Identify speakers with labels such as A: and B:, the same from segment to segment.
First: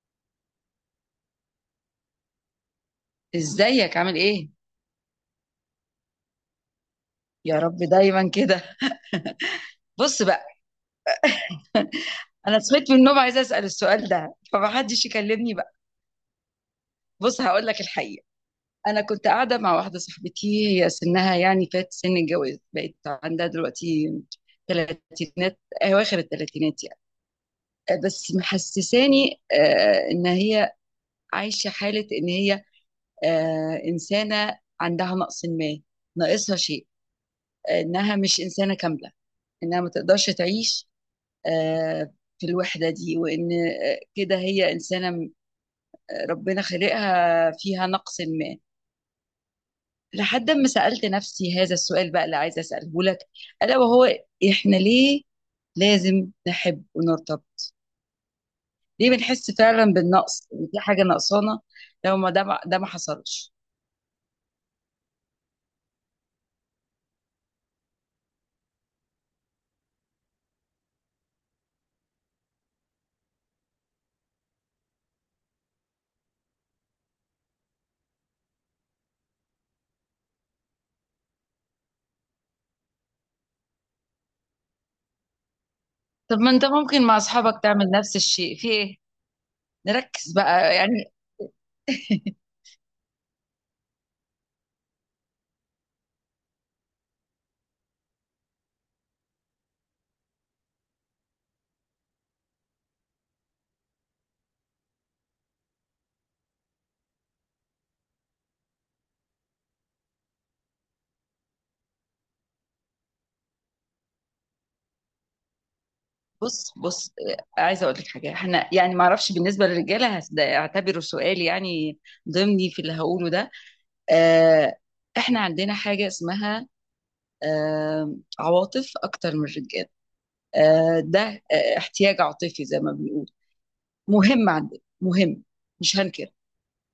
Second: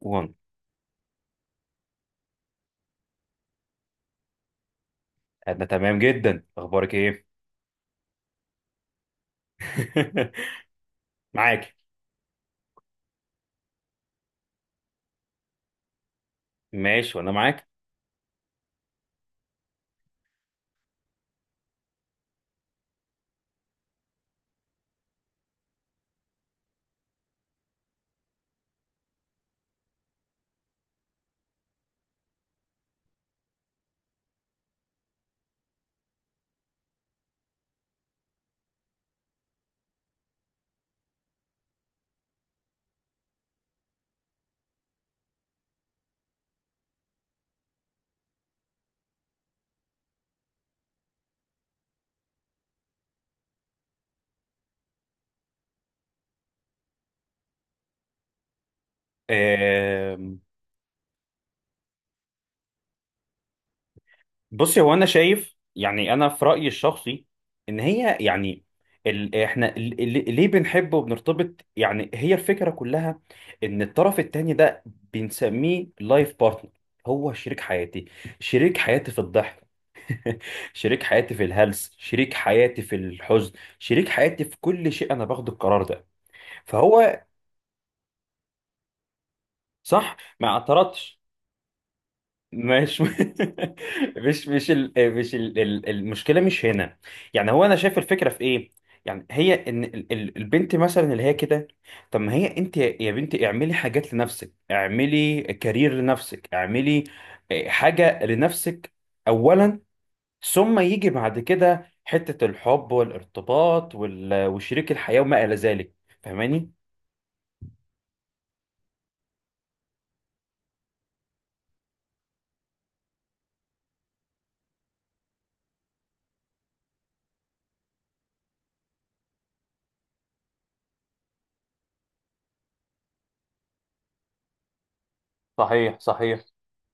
A: وان.
B: ازيك عامل ايه؟
A: انا تمام جدا، اخبارك ايه؟
B: يا رب دايما كده. بص بقى،
A: معاك.
B: انا صحيت من النوم عايزه اسال السؤال ده فمحدش يكلمني بقى.
A: ماشي وانا
B: بص هقول
A: معاك.
B: لك الحقيقه. انا كنت قاعده مع واحده صاحبتي، هي سنها يعني فات سن الجواز، بقت عندها دلوقتي تلاتينات، اواخر التلاتينات يعني. بس محسساني ان هي عايشه حاله، ان هي انسانه عندها نقص ما، ناقصها شيء، انها مش انسانه كامله، انها ما تقدرش تعيش آه، في الوحدة دي، وإن كده هي ربنا خلقها فيها نقص ما. لحد ما سألت نفسي هذا السؤال بقى، اللي عايزة أسأله لك، ألا وهو: إحنا ليه لازم نحب ونرتبط؟ ليه بنحس فعلا
A: آم،
B: بالنقص، إن في حاجة نقصانة لو ما ده ما حصلش؟
A: بصي، هو انا شايف، يعني انا في رايي الشخصي، ان هي يعني ال... احنا ال... ال- ليه بنحب وبنرتبط؟ يعني هي الفكره كلها ان الطرف التاني ده بنسميه لايف بارتنر. هو شريك حياتي، شريك حياتي في الضحك، شريك حياتي في الهلس، شريك حياتي في الحزن، شريك حياتي في كل شيء. انا باخد القرار ده،
B: طب ما أنت ممكن مع
A: فهو
B: أصحابك تعمل نفس الشيء، في إيه؟
A: صح،
B: نركز
A: ما
B: بقى يعني.
A: اعترضتش. مش مش مش المشكله مش هنا. يعني هو انا شايف الفكره في ايه، يعني هي ان البنت مثلا اللي هي كده، طب ما هي انت يا بنتي، اعملي حاجات لنفسك، اعملي كارير لنفسك، اعملي حاجه لنفسك اولا، ثم يجي بعد كده حته الحب والارتباط وال... وشريك الحياه وما الى ذلك. فاهماني؟
B: بص بص، عايزه اقول لك حاجه، احنا يعني ما اعرفش بالنسبه للرجاله، ده اعتبره سؤال يعني، ضمني في اللي هقوله ده. آه، احنا عندنا حاجه اسمها عواطف اكتر من الرجال. آه، ده آه، احتياج عاطفي زي ما بنقول، مهم عندنا، مهم. مش
A: صحيح
B: هنكر.
A: صحيح.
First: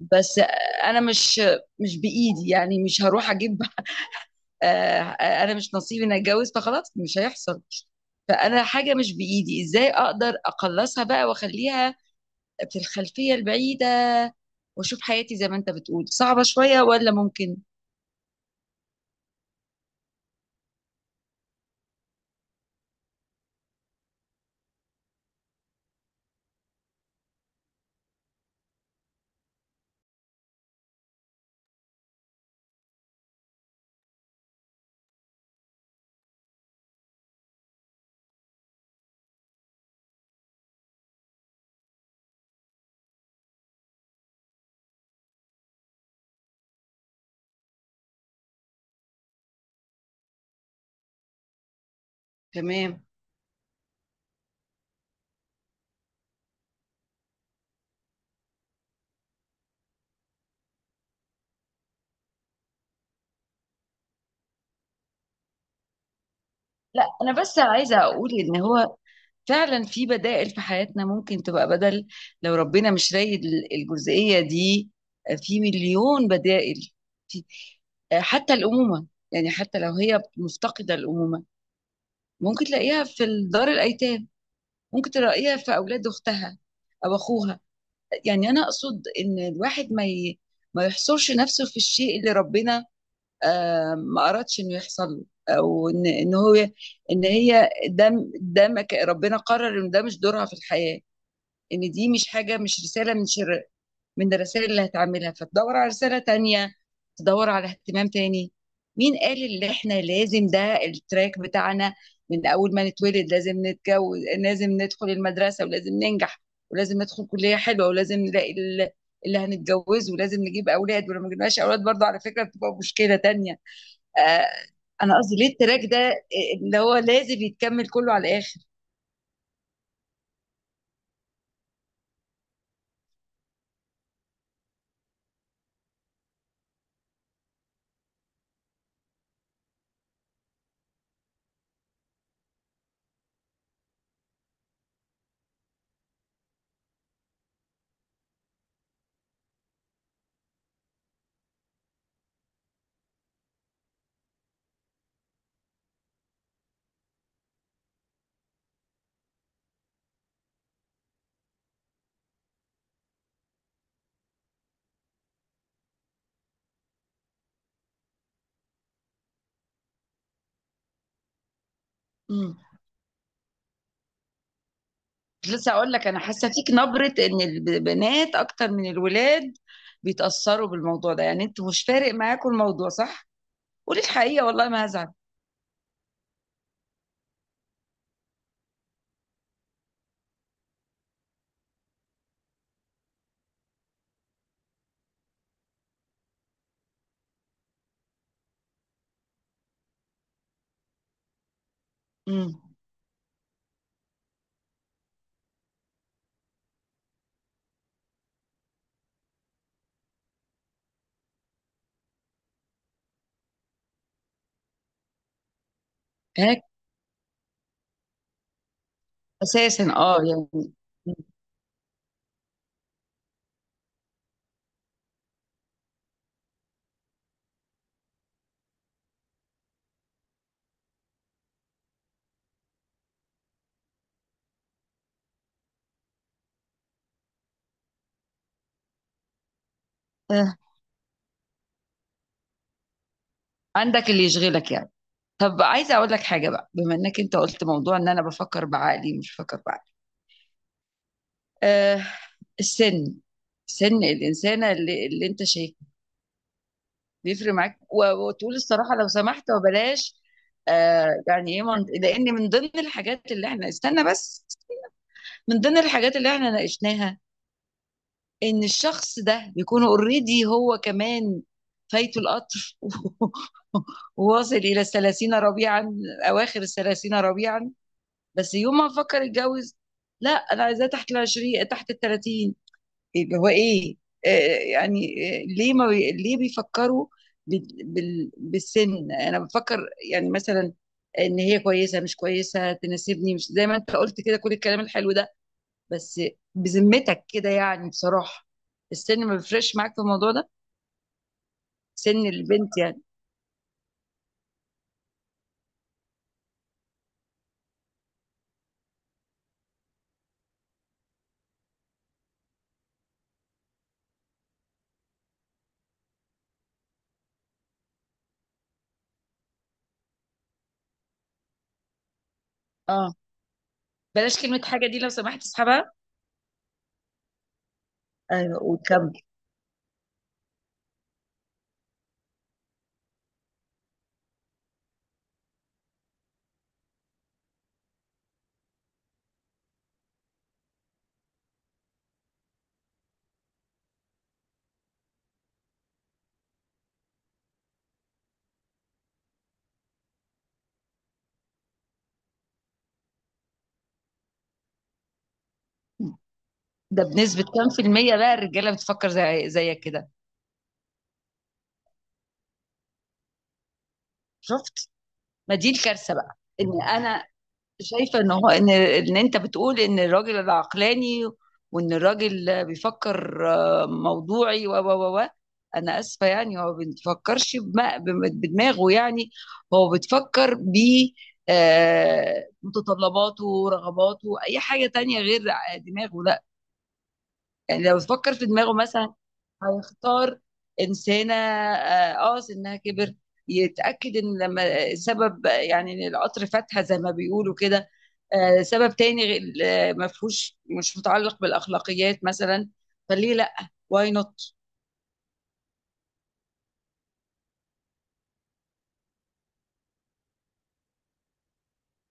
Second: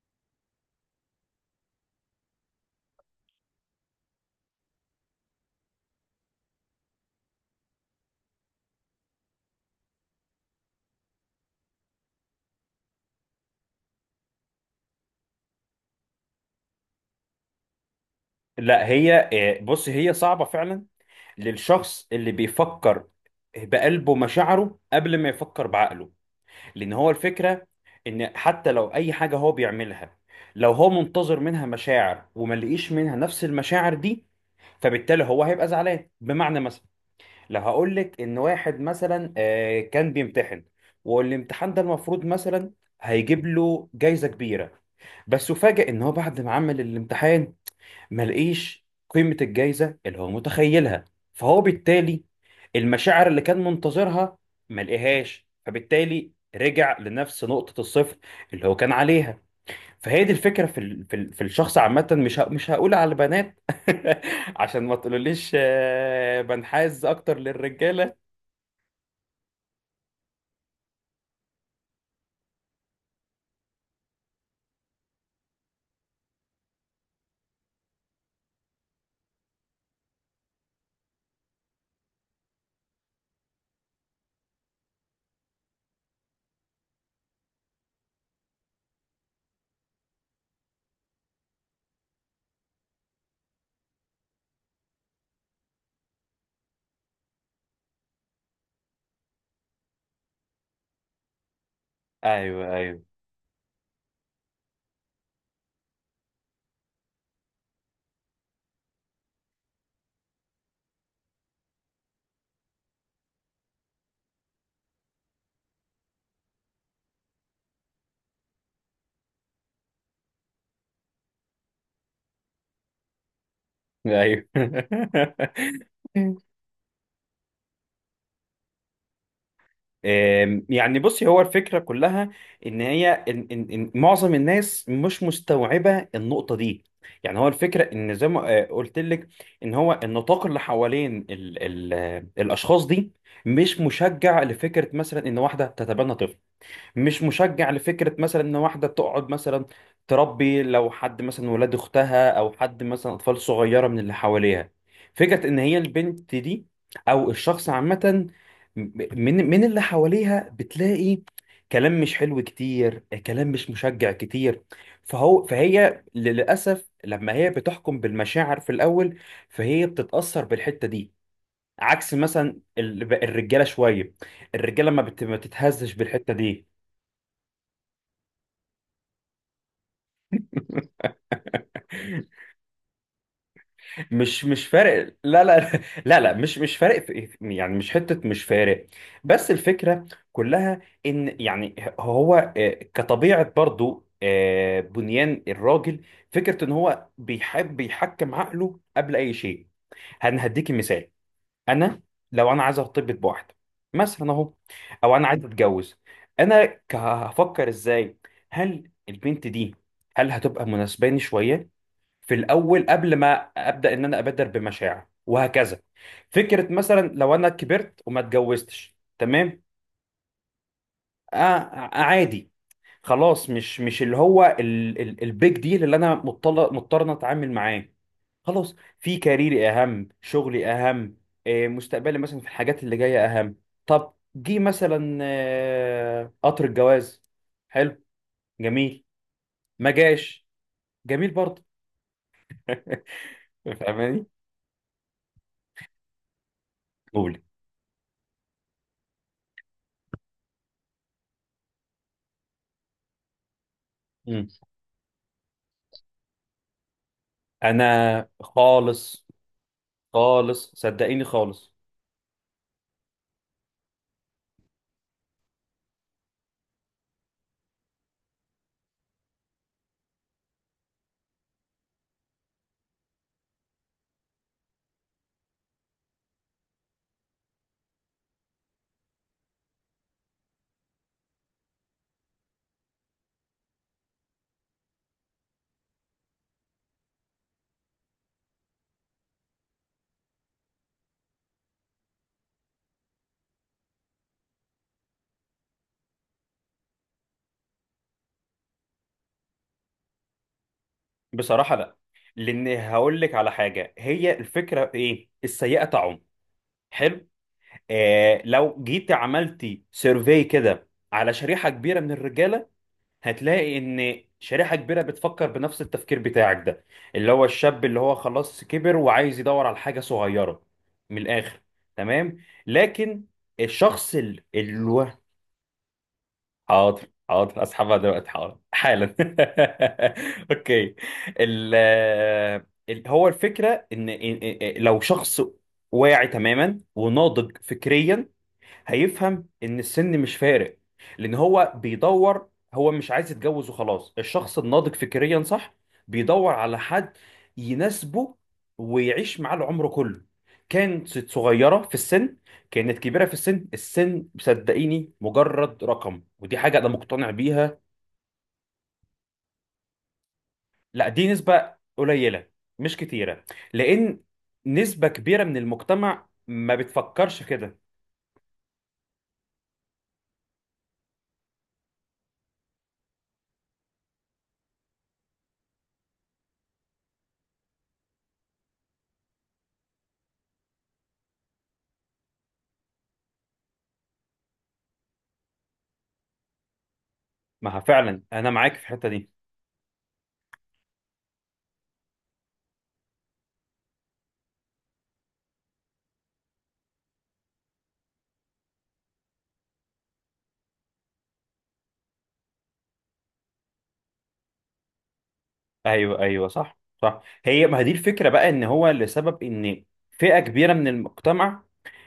B: بس انا مش بايدي يعني، مش هروح اجيب. آه، انا مش نصيبي اني اتجوز، فخلاص مش هيحصل. فانا حاجه مش بايدي، ازاي اقدر اقلصها بقى واخليها في الخلفية البعيدة، واشوف حياتي زي ما انت بتقول صعبة شوية، ولا ممكن؟
A: لا هي بص، هي صعبة فعلا للشخص اللي بيفكر بقلبه مشاعره قبل ما يفكر بعقله، لأن هو الفكرة إن حتى لو أي حاجة هو بيعملها، لو هو منتظر منها مشاعر وما لقيش منها نفس المشاعر دي، فبالتالي هو هيبقى زعلان. بمعنى، مثلا لو هقول لك ان واحد مثلا كان بيمتحن، والامتحان ده المفروض مثلا هيجيب له جايزة كبيرة، بس فاجئ ان هو بعد ما عمل الامتحان ما لقيش قيمة الجايزة اللي هو متخيلها، فهو بالتالي
B: تمام.
A: المشاعر اللي كان منتظرها ما لقيهاش، فبالتالي رجع لنفس نقطة الصفر اللي هو كان عليها. فهي دي الفكرة في الشخص عامة. مش هقول على البنات عشان ما تقولوليش بنحاز
B: لا، انا
A: أكتر
B: بس عايزة
A: للرجالة.
B: اقول ان هو فعلا في بدائل في حياتنا، ممكن تبقى بدل لو ربنا مش رايد الجزئية دي. في مليون بدائل. في حتى الأمومة. يعني حتى لو هي مفتقدة الأمومة، ممكن تلاقيها في دار الأيتام، ممكن تلاقيها في أولاد أختها أو أخوها. يعني أنا أقصد إن الواحد ما يحصرش نفسه في الشيء اللي ربنا ما أردش إنه يحصل له، أو إن هو، إن هي ده، ده ما ك- ربنا قرر إن ده مش دورها في الحياة، إن دي مش حاجة،
A: أيوه
B: مش
A: أيوه
B: رسالة من شر من الرسائل اللي هتعملها، فتدور على رسالة تانية، تدور على اهتمام تاني. مين قال إن إحنا لازم ده التراك بتاعنا، من أول ما نتولد لازم نتجوز، لازم ندخل المدرسة، ولازم ننجح، ولازم ندخل كلية حلوة، ولازم نلاقي اللي هنتجوزه، ولازم نجيب أولاد، ولو ما جبناش أولاد برضه، على فكرة، بتبقى مشكلة تانية. آه،
A: أيوه.
B: انا قصدي ليه التراك ده اللي هو لازم يتكمل كله على الاخر؟
A: يعني بصي، هو الفكرة كلها إن هي إن معظم الناس مش مستوعبة النقطة دي. يعني هو الفكرة إن زي ما قلت لك، إن هو النطاق اللي حوالين ال الأشخاص دي مش مشجع لفكرة مثلا إن واحدة تتبنى طفل، مش مشجع لفكرة مثلا ان واحدة تقعد مثلا تربي، لو حد مثلا ولاد اختها او حد مثلا اطفال صغيرة من اللي حواليها. فكرة ان هي البنت دي او الشخص عامة من اللي حواليها بتلاقي كلام مش حلو كتير، كلام مش مشجع كتير. فهو فهي للأسف لما هي بتحكم بالمشاعر في الأول، فهي بتتأثر بالحتة دي عكس
B: امم.
A: مثلا الرجالة شوية. الرجالة ما
B: كنت لسه اقول
A: بتتهزش
B: لك، انا
A: بالحتة
B: حاسه فيك
A: دي.
B: نبره ان البنات اكتر من الولاد بيتاثروا بالموضوع ده. يعني انتوا مش فارق معاكم الموضوع، صح؟ قولي الحقيقه
A: مش
B: والله
A: مش
B: ما هزعل.
A: فارق، لا لا. لا لا، مش فارق في، يعني مش حتة، مش فارق. بس الفكرة كلها ان يعني هو كطبيعة برضو، بنيان الراجل، فكرة ان هو بيحب يحكم عقله قبل اي شيء. هديكي مثال، انا لو
B: امم.
A: انا عايز ارتبط بواحدة مثلا اهو، او انا عايز اتجوز، انا هفكر ازاي؟ هل البنت دي، هل هتبقى مناسباني شوية في الاول، قبل ما ابدا ان انا ابادر بمشاعر وهكذا؟
B: هيك
A: فكره مثلا لو انا كبرت وما اتجوزتش، تمام،
B: اساسا، يعني
A: عادي، خلاص. مش اللي هو البيج ديل اللي انا مضطر، إن أنا اتعامل معاه. خلاص، في كاريري اهم، شغلي اهم، مستقبلي مثلا في الحاجات اللي جايه اهم. طب جه مثلا قطر الجواز، حلو، جميل. ما جاش،
B: آه،
A: جميل برضه.
B: عندك اللي
A: فاهماني؟
B: يشغلك يعني. طب عايزه اقول لك حاجه بقى، بما انك انت
A: قولي.
B: قلت موضوع ان انا بفكر بعقلي، مش بفكر بعقلي. أه، السن، سن الانسانه اللي انت شايف، بيفرق معاك؟
A: انا
B: وتقول الصراحه لو
A: خالص،
B: سمحت، وبلاش.
A: خالص صدقيني،
B: يعني ايه؟
A: خالص.
B: لان من ضمن الحاجات اللي احنا، استنى بس، من ضمن الحاجات اللي احنا ناقشناها، ان الشخص ده بيكون اوريدي هو كمان، فايته القطر، وواصل الى 30 ربيعا، اواخر 30 ربيعا. بس يوم ما فكر يتجوز: لا، انا عايزاه تحت 20، تحت 30. اللي هو ايه؟ آه، يعني ليه ما بي... ليه بيفكروا بالسن؟ انا بفكر يعني مثلا، ان هي كويسه مش كويسه، تناسبني مش زي ما انت قلت كده كل الكلام الحلو ده. بس بذمتك كده يعني، بصراحه، السن ما بيفرقش معاك في الموضوع ده،
A: بصراحه لا.
B: سن
A: لان
B: البنت يعني؟
A: هقول لك على حاجه، هي الفكره في ايه، السيئه طعم، حلو. آه، لو جيت عملتي سيرفي كده على شريحه كبيره من الرجاله، هتلاقي ان شريحه كبيره بتفكر بنفس التفكير بتاعك ده، اللي هو الشاب اللي هو خلاص كبر وعايز يدور على حاجه صغيره. من الاخر، تمام،
B: اه،
A: لكن الشخص
B: بلاش
A: اللي،
B: كلمه حاجه دي لو سمحت، اسحبها.
A: حاضر. حاضر، اسحبها دلوقتي،
B: ايوه،
A: حاضر
B: وكم؟
A: حالا. اوكي. ال هو الفكره ان لو شخص واعي تماما وناضج فكريا، هيفهم ان السن مش فارق. لان هو بيدور، هو مش عايز يتجوز وخلاص، الشخص الناضج فكريا صح بيدور على حد يناسبه ويعيش معاه العمر كله. كانت صغيرة في السن، كانت كبيرة في السن، السن صدقيني مجرد رقم، ودي حاجة أنا
B: ده
A: مقتنع
B: بنسبه كام في
A: بيها.
B: الميه بقى الرجاله بتفكر زي زيك كده؟
A: لا، دي نسبة قليلة، مش كتيرة، لأن
B: شفت؟
A: نسبة كبيرة
B: ما
A: من
B: دي الكارثه
A: المجتمع
B: بقى،
A: ما
B: ان انا
A: بتفكرش كده.
B: شايفة ان هو، ان انت بتقول ان الراجل العقلاني، وان الراجل بيفكر موضوعي، و. انا اسفة يعني، هو ما بيفكرش بدماغه يعني. هو بتفكر ب متطلباته ورغباته، اي حاجة تانية غير دماغه، لا. يعني
A: ما
B: لو
A: فعلا
B: بتفكر في
A: أنا
B: دماغه
A: معاك في الحتة
B: مثلا،
A: دي.
B: هيختار إنسانة سنها كبر، يتأكد إن لما سبب، يعني إن القطر فاتها زي ما بيقولوا كده سبب تاني ما فيهوش، مش متعلق بالأخلاقيات مثلا، فليه لأ؟ واي نوت.
A: ايوه ايوه صح صح. هي ما هي دي الفكره بقى، ان هو لسبب ان فئه كبيره من المجتمع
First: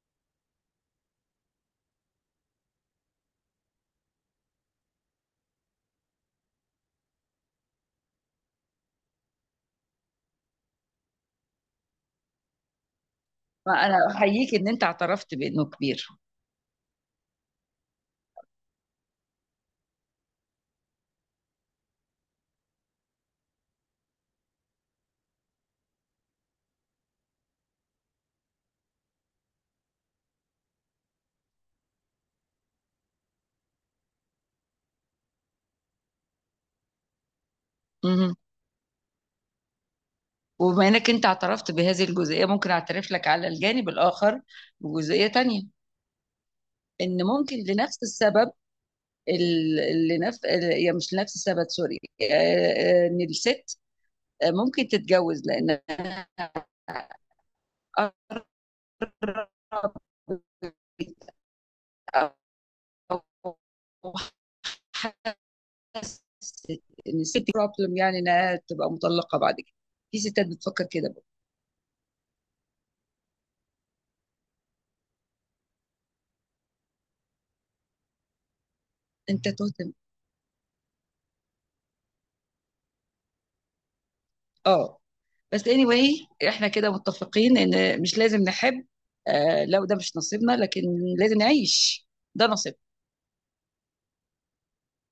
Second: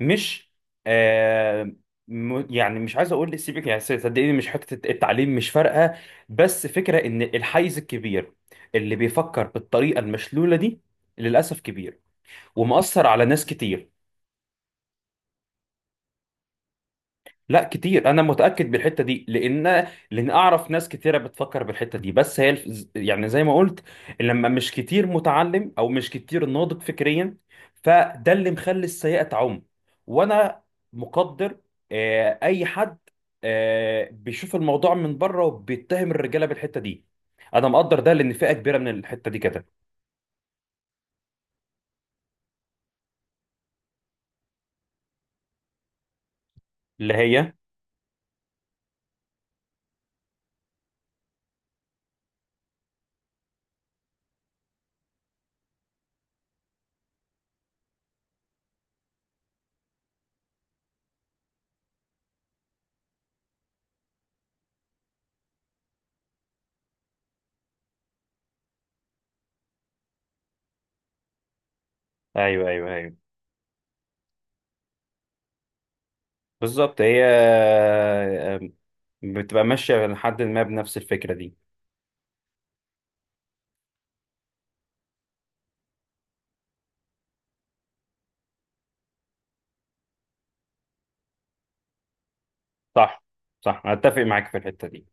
A: مش، آه، يعني مش عايز اقول سيبك، يعني صدقيني مش حته التعليم مش فارقه، بس فكره ان الحيز الكبير اللي بيفكر بالطريقه المشلوله دي للاسف كبير ومؤثر على ناس كتير.
B: أنا أحييك إن أنت اعترفت بإنه كبير.
A: لا كتير، انا متاكد بالحته دي، لان اعرف ناس كتيره بتفكر بالحته دي. بس هي يعني زي ما قلت، لما مش كتير متعلم او مش كتير ناضج فكريا، فده اللي مخلي السيئه تعم. وانا مقدر اي حد بيشوف الموضوع من بره وبيتهم الرجاله بالحته دي، انا مقدر ده لان
B: مهم.
A: فئه كبيره من الحته دي كده.
B: وبما إنك أنت اعترفت بهذه الجزئية، ممكن أعترف لك على الجانب الآخر بجزئية تانية،
A: اللي
B: إن
A: هي
B: ممكن لنفس السبب، ال- اللي نفس يا، مش لنفس السبب، سوري. ان الست ممكن تتجوز لان أقرب، أو حست ان الست بروبلم، يعني انها تبقى مطلقه بعد كده. في ستات بتفكر كده بقى.
A: ايوه ايوه ايوه، بالظبط. هي
B: انت
A: بتبقى
B: تهتم.
A: ماشيه لحد ما بنفس الفكره دي.
B: اه، بس اني anyway احنا كده متفقين ان مش لازم نحب، آه لو ده مش نصيبنا، لكن لازم نعيش، ده نصيبنا.
A: صح صح، أنا أتفق معاك في الحتة دي.